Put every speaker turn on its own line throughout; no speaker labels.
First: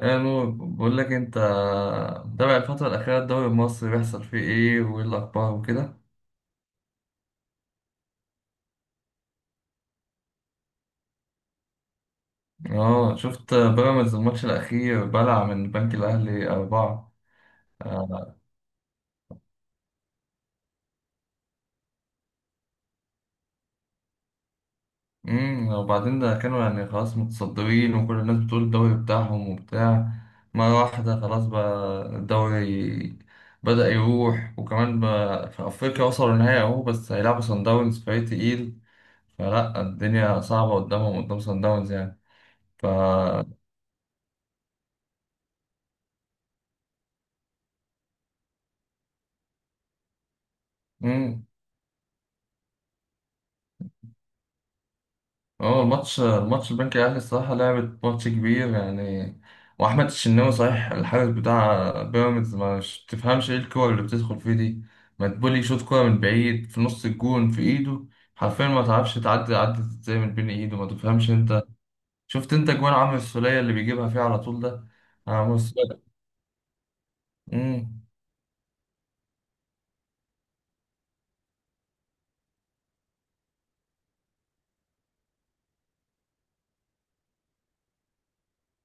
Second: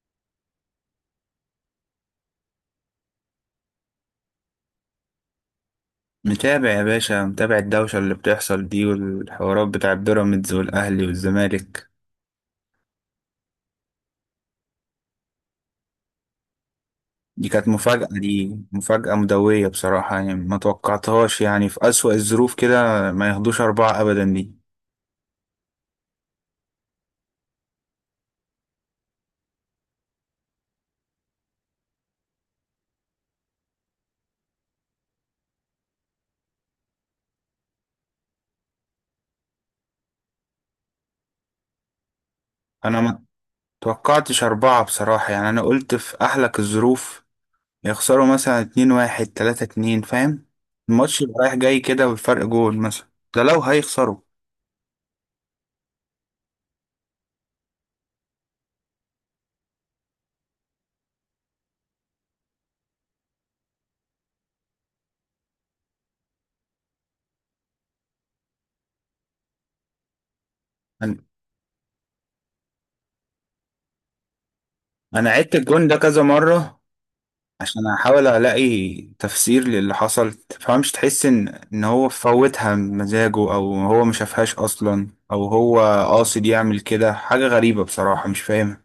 ايه مو بقول لك انت متابع الفترة الأخيرة الدوري المصري بيحصل فيه ايه وايه الأخبار وكده.
متابع يا باشا، متابع الدوشة اللي بتحصل دي والحوارات بتاع بيراميدز والأهلي والزمالك.
اه شفت بيراميدز الماتش الأخير بلع من البنك الأهلي أربعة.
دي كانت مفاجأة، دي مفاجأة مدوية بصراحة، يعني ما توقعتهاش، يعني في أسوأ الظروف كده ما ياخدوش أربعة أبدا. دي
وبعدين ده كانوا يعني خلاص متصدرين وكل الناس بتقول الدوري بتاعهم وبتاع، مرة واحدة خلاص بقى الدوري بدأ يروح. وكمان بقى في أفريقيا وصلوا النهائي أهو، بس هيلعبوا صن داونز فريق تقيل، فلا الدنيا صعبة قدامهم قدام صن داونز يعني. ف
أنا ما توقعتش أربعة بصراحة، يعني أنا قلت في أحلك الظروف يخسروا مثلا 2-1، 3-2، فاهم؟ الماتش يبقى رايح جاي كده والفرق جول مثلا، ده لو هيخسروا.
هو الماتش البنك الاهلي الصراحه لعبت ماتش كبير يعني. واحمد الشناوي صحيح الحارس بتاع بيراميدز ما ش- تفهمش ايه الكور اللي بتدخل فيه دي. مدبولي يشوط كوره من بعيد في نص الجون في ايده حرفيا، ما تعرفش تعدي عدت ازاي من بين ايده، ما
أنا
تفهمش انت. شفت انت جوان عمرو السوليه اللي بيجيبها فيه على طول ده؟
أنا عدت
عمرو
الجون ده كذا مرة عشان
السوليه.
احاول الاقي تفسير للي حصل. تفهمش، تحس ان هو فوتها بمزاجه، او هو ما شافهاش اصلا، او هو قاصد يعمل كده. حاجة غريبة بصراحة، مش فاهمها.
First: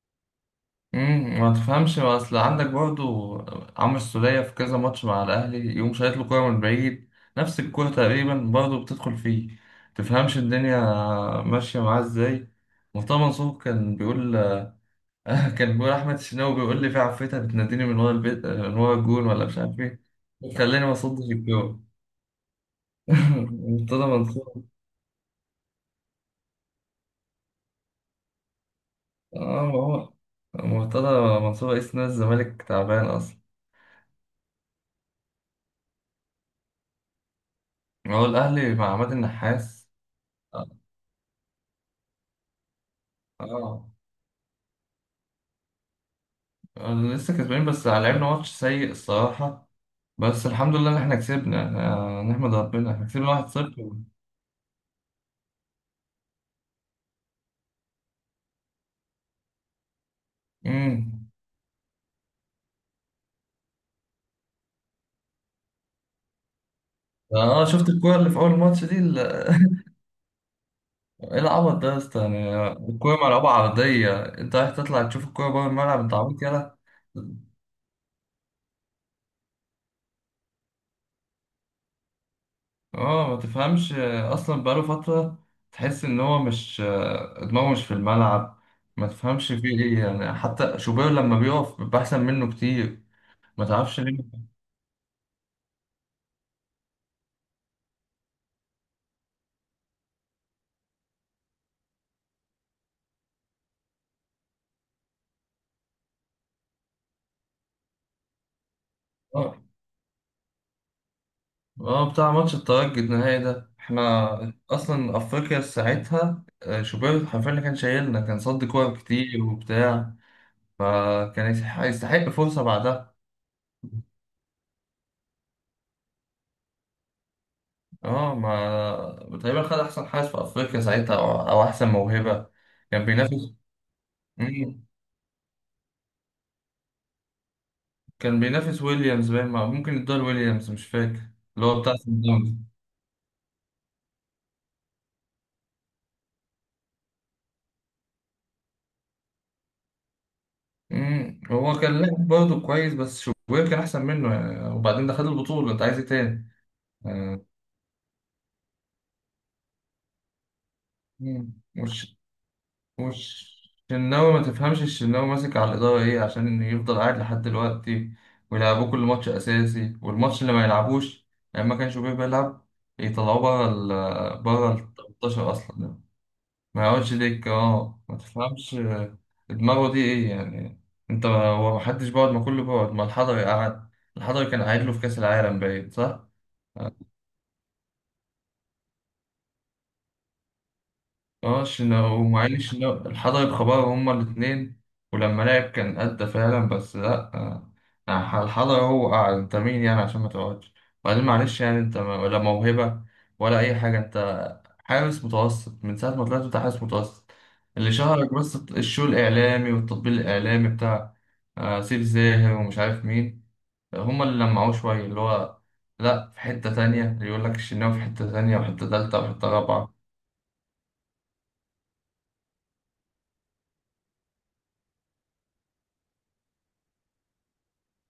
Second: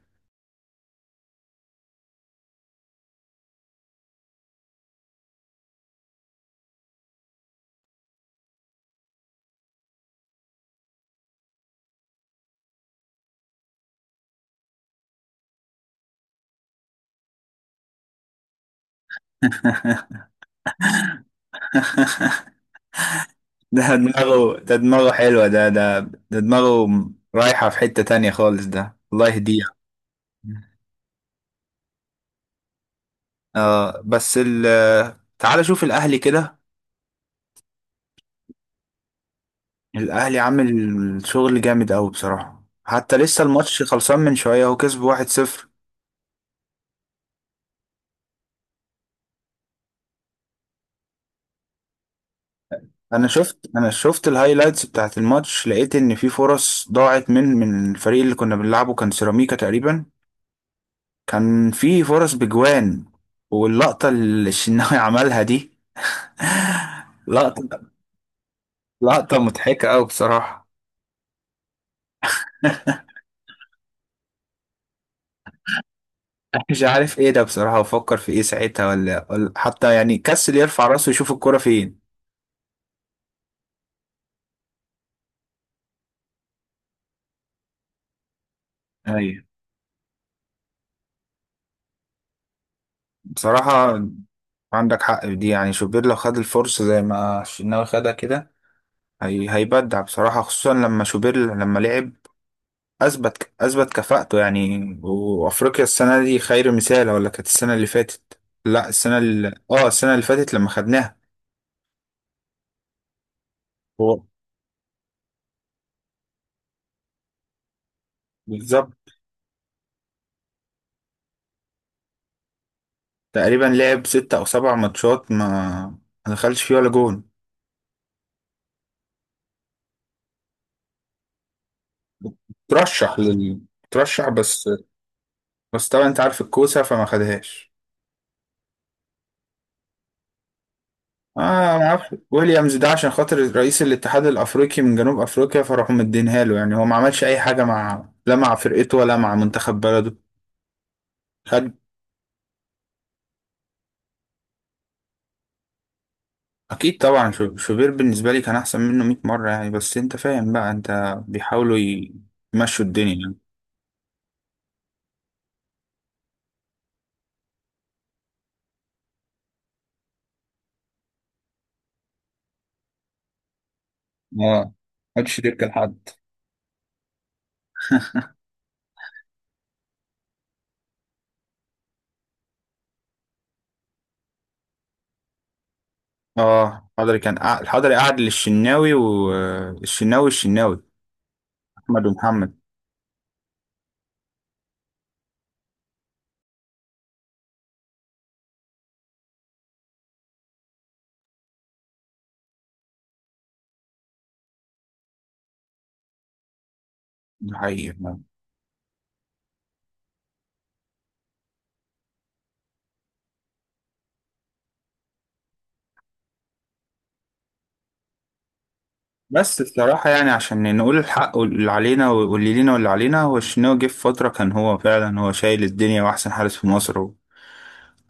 ما تفهمش، ما اصل عندك برضو عمرو السولية في كذا ماتش مع الاهلي يقوم شايط له كوره من بعيد، نفس الكوره تقريبا برضو بتدخل فيه. تفهمش الدنيا ماشيه معاه ازاي. مرتضى منصور كان بيقول كان بيقول احمد الشناوي بيقول لي في عفريتة بتناديني من ورا البيت من ورا الجون ولا مش عارف ايه، خلاني ما اصدش الكوره.
ده
مرتضى
دماغه،
منصور.
ده دماغه حلوة، ده دماغه رايحة في حتة تانية خالص. ده الله
اه،
يهديه.
ما هو مرتضى منصور رئيس نادي الزمالك تعبان اصلا.
آه، بس تعال شوف الأهلي كده.
هو الاهلي مع عماد النحاس.
الأهلي
اه.
عامل شغل جامد أوي بصراحة. حتى لسه الماتش
آه.
خلصان من شوية، هو كسب 1-0.
أنا لسه كسبانين بس لعبنا ماتش سيء الصراحة، بس الحمد لله إن إحنا كسبنا. آه، نحمد ربنا إحنا
انا
كسبنا واحد
شفت،
صفر
انا شفت الهايلايتس بتاعت الماتش، لقيت ان في فرص ضاعت من الفريق اللي كنا بنلعبه، كان سيراميكا تقريبا.
أمم.
كان في فرص بجوان، واللقطة اللي الشناوي عملها دي
آه
لقطة،
شفت الكورة اللي في أول ماتش دي
لقطة مضحكة أوي بصراحة.
إيه العبط ده يا اسطى؟ يعني الكورة ملعوبة عرضية أنت رايح تطلع تشوف الكورة بره الملعب، أنت عبيط يلا.
مش عارف ايه ده بصراحة، وفكر في ايه ساعتها، ولا حتى يعني كسل يرفع راسه يشوف الكرة فين.
اه ما تفهمش آه، اصلا بقاله فترة تحس ان هو مش آه، دماغه مش في الملعب. ما
ايوه،
تفهمش فيه ايه يعني، حتى شوبير لما بيقف بيبقى احسن منه كتير. ما تعرفش
بصراحة
ليه.
عندك حق في دي، يعني شوبير لو خد الفرصة زي ما الشناوي خدها كده، هي هيبدع بصراحة. خصوصا لما شوبير لما لعب اثبت كفاءته، يعني وافريقيا السنه دي خير مثال، ولا كانت السنه اللي فاتت. لا، السنه اللي
آه.
اه، السنه اللي فاتت لما خدناها.
اه بتاع ماتش الترجي النهائي ده
هو
احنا اصلا افريقيا ساعتها آه، شوبير حرفيا اللي كان شايلنا، كان صد كور
بالظبط.
كتير وبتاع، فكان يستحق فرصة بعدها.
تقريبا لعب 6 أو 7 ماتشات، ما دخلش فيه ولا جون.
اه، ما تقريبا خد احسن حارس في افريقيا ساعتها أو احسن موهبة. كان
ترشح
بينافس.
لل ترشح، بس
مم.
بس طبعا انت عارف الكوسه، فما خدهاش.
كان بينافس ويليامز باين، ممكن يدور ويليامز مش فاكر،
اه،
اللي هو
ما
بتاع
اعرفش
سان داونز.
ويليامز ده، عشان خاطر رئيس الاتحاد الافريقي من جنوب افريقيا فراحوا مدينها له، يعني هو ما عملش اي حاجه، مع لا مع فرقته ولا مع منتخب بلده.
مم.
خد
هو كان لاعب برضه كويس بس شوبير كان احسن منه يعني، وبعدين ده خد البطولة انت عايز ايه تاني؟
اكيد طبعا،
آه.
شوبير بالنسبه لي كان احسن منه 100 مره يعني. بس انت فاهم بقى، انت
مم.
بيحاولوا يمشوا الدنيا يعني.
مش الشناوي، ما تفهمش الشناوي ماسك على الإدارة إيه عشان يفضل قاعد لحد دلوقتي ويلعبوه كل ماتش أساسي، والماتش اللي ما يلعبوش لما كان شوبير بيلعب يطلعوه بره ال
اه، محدش
18
يركب
أصلا ده.
لحد.
ما يقعدش دكة. أه ما تفهمش دماغه دي إيه يعني. أنت هو ما حدش بيقعد؟ ما كله بيقعد، ما الحضري قعد، الحضري كان قاعد له في كأس العالم باين، صح؟
اه، حضري كان الحضري قعد للشناوي، والشناوي، الشناوي
اه
احمد
شنا
ومحمد.
ومعين، شنا حضر خبر، هما الاتنين. ولما لعب كان أدى فعلا بس لأ، آه، الحضر هو قاعد، أنت مين يعني عشان ما تقعدش؟ وبعدين معلش يعني أنت ولا موهبة ولا أي حاجة، أنت حارس متوسط من ساعة ما طلعت، أنت حارس متوسط
ده
اللي
حقيقي.
شهرك بس الشو الإعلامي والتطبيل الإعلامي بتاع آه، سيف زاهر ومش عارف مين، هما اللي لمعوه شوية اللي هو. لأ، في حتة تانية، اللي يقول لك الشناوي في حتة تانية وحتة تالتة وحتة
بس
رابعة.
الصراحه يعني عشان نقول الحق، واللي علينا واللي لينا واللي علينا، هو الشناوي جه في فتره كان هو فعلا هو شايل الدنيا واحسن حارس في مصر، و...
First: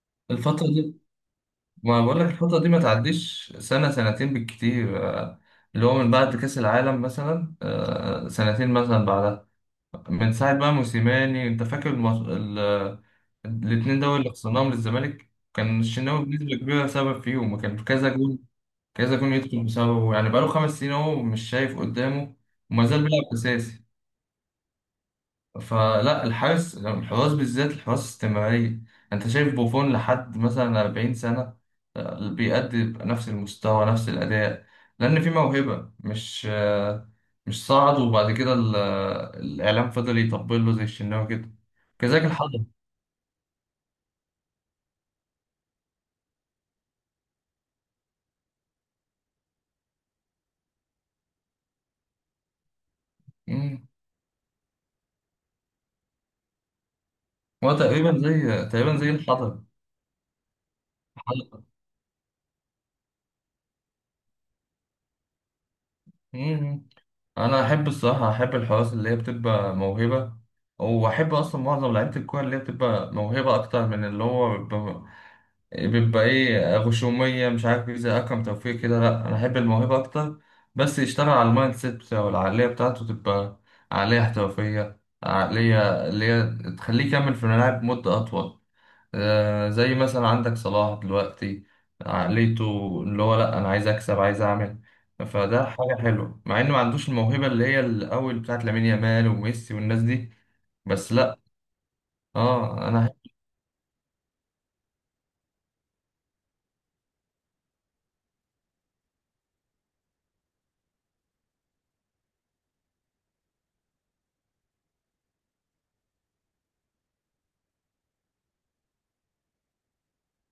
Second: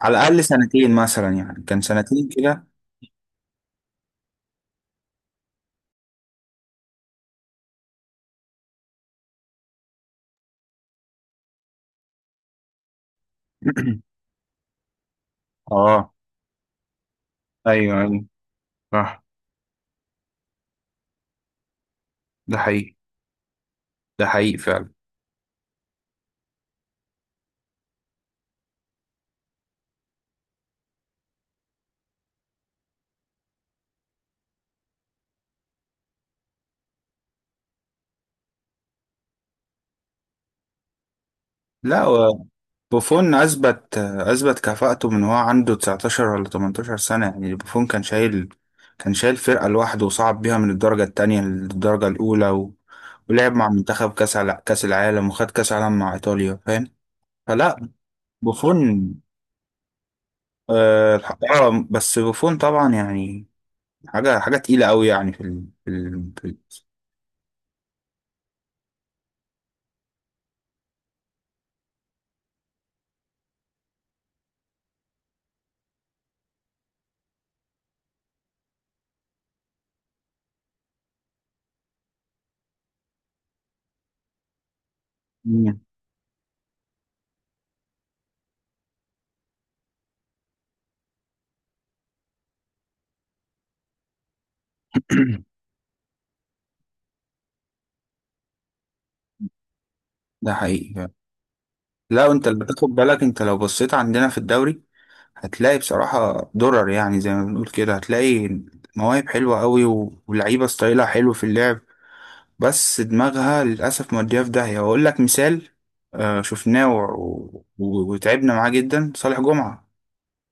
على الاقل
الفترة
سنتين
دي،
مثلا، يعني كان
ما بقول لك
سنتين
الفترة
كده.
دي ما تعديش سنة سنتين بالكتير آه، اللي هو من بعد كأس العالم مثلا آه، سنتين مثلا بعدها، من ساعة بقى موسيماني. انت فاكر الاتنين دول اللي خسرناهم للزمالك؟ كان
اه،
الشناوي بنسبة كبيرة سبب فيهم، وكان
ايوه
كذا
ايوه
جول
صح.
يدخل بسببه يعني. بقاله 5 سنين اهو مش شايف قدامه،
ده
وما
حقيقي،
زال بيلعب أساسي.
ده حقيقي فعلا.
فلا الحارس، الحراس بالذات الحراس استمرارية. انت شايف بوفون لحد مثلا 40 سنة آه، بيأدي بنفس المستوى نفس الأداء، لأن في موهبة، مش آه، مش صعد وبعد كده آه، الإعلام فضل يطبل له زي الشناوي كده.
لا
كذلك
هو
الحضر.
بوفون اثبت كفاءته من هو عنده 19 ولا 18 سنه، يعني بوفون كان شايل فرقه لوحده، وصعد بيها من الدرجه الثانيه للدرجه الاولى، و... ولعب مع
مم.
منتخب كاس على كاس العالم، وخد كاس العالم مع ايطاليا، فاهم؟
هو
فلا،
تقريبا زي تقريبا
بوفون
زي الحضر،
آه،
الحضر.
بس بوفون طبعا يعني حاجه، حاجه تقيله قوي يعني
مم. أنا أحب الصراحة أحب الحراس اللي هي بتبقى موهبة، وأحب أصلا معظم لعيبة الكورة اللي هي بتبقى موهبة أكتر من اللي هو بيبقى ايه، غشومية مش عارف ايه زي أكرم توفيق كده. لأ أنا أحب الموهبة أكتر، بس يشتغل على المايند سيت بتاعه، العقلية بتاعته تبقى عقلية احترافية،
مم.
عقلية اللي هي تخليه يكمل في الملاعب مدة أطول. آه زي مثلا عندك صلاح دلوقتي، عقليته اللي هو لأ أنا عايز أكسب عايز أعمل. فده حاجة حلوة مع إنه ما عندوش الموهبة اللي هي الأول بتاعت لامين يامال وميسي والناس دي.
ده حقيقي فعلا.
بس لأ.
لا انت اللي
آه.
بتاخد
أنا.
بالك، انت لو بصيت عندنا في الدوري هتلاقي بصراحة درر، يعني زي ما بنقول كده. هتلاقي مواهب حلوة قوي ولعيبة ستايلها حلو في اللعب، بس دماغها للأسف مودية في داهية. وأقول لك مثال، آه، شفناه و- و- وتعبنا معاه جدا، صالح جمعة.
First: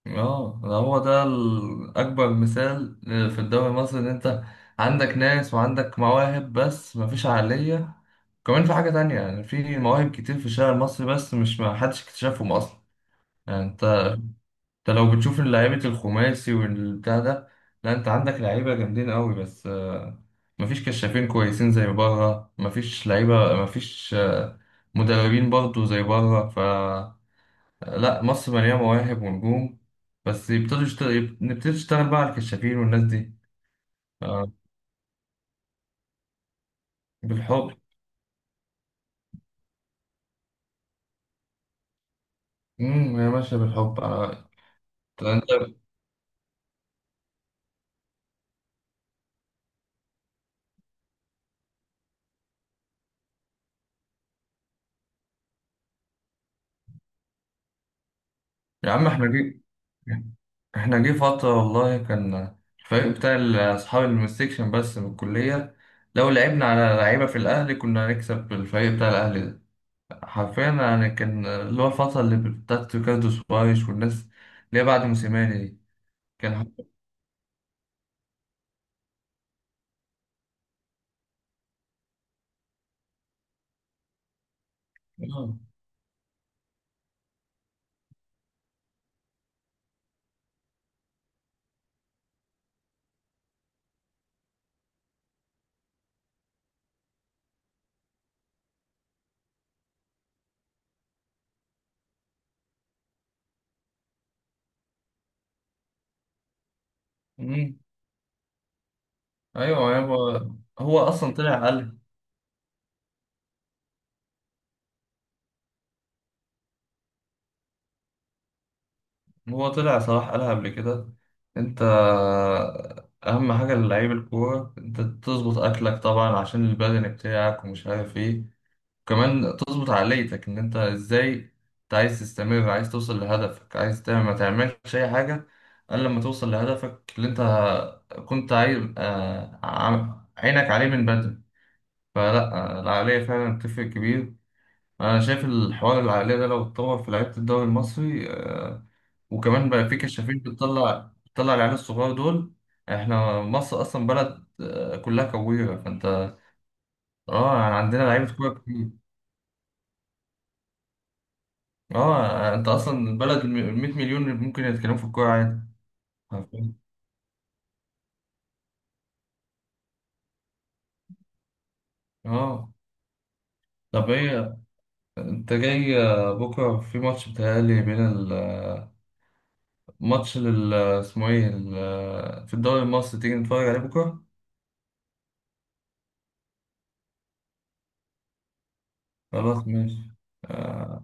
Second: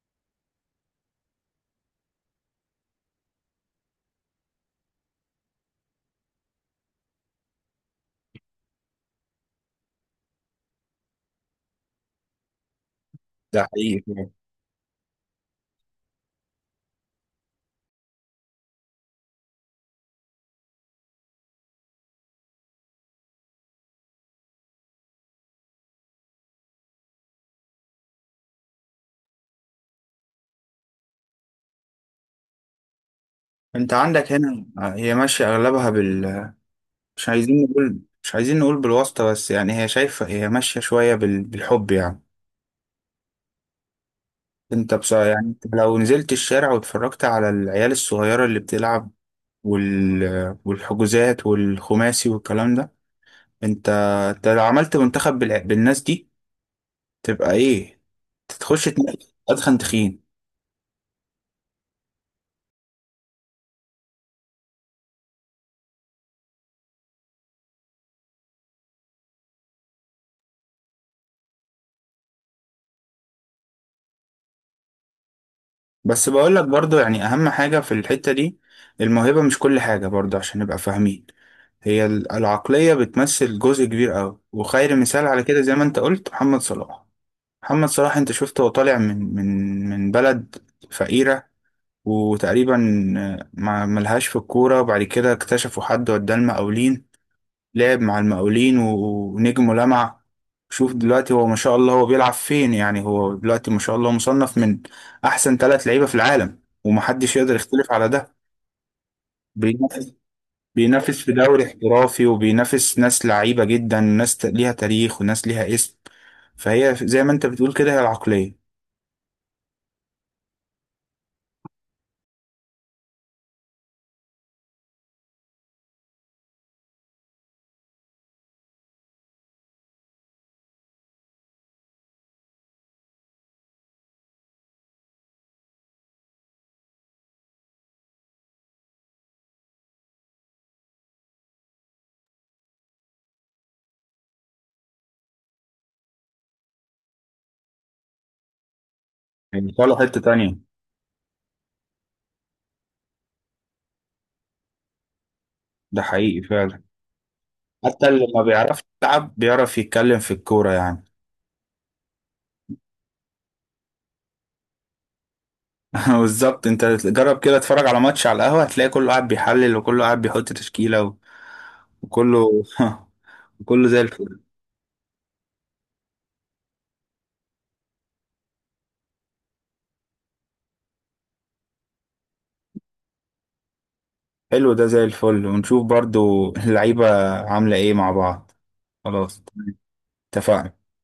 اه ده هو ده اكبر مثال في الدوري المصري ان انت عندك ناس وعندك مواهب بس مفيش عقلية. كمان في حاجة تانية، يعني في مواهب كتير في الشارع المصري بس مش ما حدش اكتشفهم اصلا.
ده
يعني انت
حقيقي فعلا.
انت لو بتشوف لعيبة الخماسي والبتاع ده، لا انت عندك لعيبة جامدين قوي، بس آه، مفيش كشافين كويسين زي بره، مفيش لعيبة، مفيش آه، مدربين برضو زي بره. لا مصر مليانة مواهب ونجوم، بس يبتدوا يشتغل نبتدي نشتغل بقى على الكشافين والناس دي.
أنت عندك
آه،
هنا آه، هي ماشية أغلبها مش عايزين
بالحب.
نقول، مش عايزين نقول بالواسطة، بس يعني هي شايفة، هي ماشية شوية بالحب يعني.
هي ماشية بالحب. أنا.
أنت بصراحة يعني، أنت
أنت.
لو نزلت الشارع واتفرجت على العيال الصغيرة اللي بتلعب والحجوزات والخماسي والكلام ده، انت انت لو عملت منتخب بالناس دي، تبقى ايه. تخش
يا عم احنا
تنافس
جي،
ادخن تخين.
احنا جه فترة والله كان الفريق بتاع أصحاب المستكشن بس من الكلية، لو لعبنا على لعيبة في الأهلي كنا هنكسب الفريق بتاع الأهلي ده حرفيا يعني. كان اللي هو الفترة اللي بتاعت ريكاردو سوايش والناس اللي هي بعد موسيماني دي.
بس بقول لك
كان.
برضو يعني، اهم حاجة في الحتة دي، الموهبة مش كل حاجة برضو عشان نبقى فاهمين. هي العقلية بتمثل جزء كبير قوي، وخير مثال على كده زي ما انت قلت محمد صلاح. محمد صلاح انت شفته، هو طالع من بلد فقيرة، وتقريبا آه، ما ملهاش في الكورة، وبعد كده اكتشفوا حد وداه المقاولين، لعب مع المقاولين ونجم ولمع. شوف دلوقتي هو ما شاء الله هو بيلعب فين، يعني هو دلوقتي ما شاء الله مصنف من أحسن ثلاث لعيبة في العالم، ومحدش يقدر
آه.
يختلف على ده.
ايوه
بينافس
هو. هو
بينافس في
اصلا
دوري
طلع قالها،
احترافي، وبينافس ناس لعيبة جدا، ناس ليها تاريخ وناس ليها اسم. فهي زي ما انت بتقول كده، هي العقلية
هو طلع صلاح قالها قبل كده. انت اهم حاجه للعيب الكوره انت تظبط اكلك طبعا عشان البدن بتاعك ومش عارف ايه، وكمان تظبط عقليتك ان انت ازاي، انت عايز تستمر عايز توصل لهدفك، عايز تعمل ما تعملش اي حاجه الا لما توصل لهدفك اللي انت كنت عايز آه، عينك عليه من بدري. فلا آه، العقليه فعلا بتفرق كبير. انا شايف الحوار العقلية ده لو اتطور في لعيبة الدوري المصري آه، وكمان
يعني،
بقى في
طالعة حتة
كشافين
تانية.
بتطلع العيال الصغار دول، احنا مصر اصلا بلد آه، كلها كويرة
ده
فانت.
حقيقي فعلا.
اه يعني عندنا
حتى اللي
لعيبة
ما
كورة
بيعرفش
كتير.
يلعب بيعرف يتكلم في الكورة يعني.
اه انت اصلا البلد 100 مليون اللي ممكن يتكلموا في الكورة عادي.
بالظبط،
عارفين؟
انت جرب كده اتفرج على ماتش على القهوة، هتلاقي كله قاعد بيحلل وكله قاعد بيحط تشكيلة وكله
اه.
وكله زي
طب
الفل.
ايه، انت جاي آه، بكرة في ماتش بتهيألي بين آه، ماتش لل آه، اسمه ايه آه، في الدوري المصري، تيجي نتفرج عليه بكرة؟
حلو، ده زي الفل، ونشوف برضو اللعيبة عاملة ايه مع بعض. خلاص
خلاص
تمام.
ماشي،
اتفقنا.
آه،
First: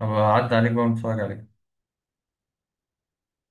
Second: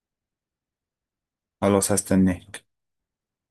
أبقى أعدي عليك بقى ونتفرج عليه.
خلاص، هستناك.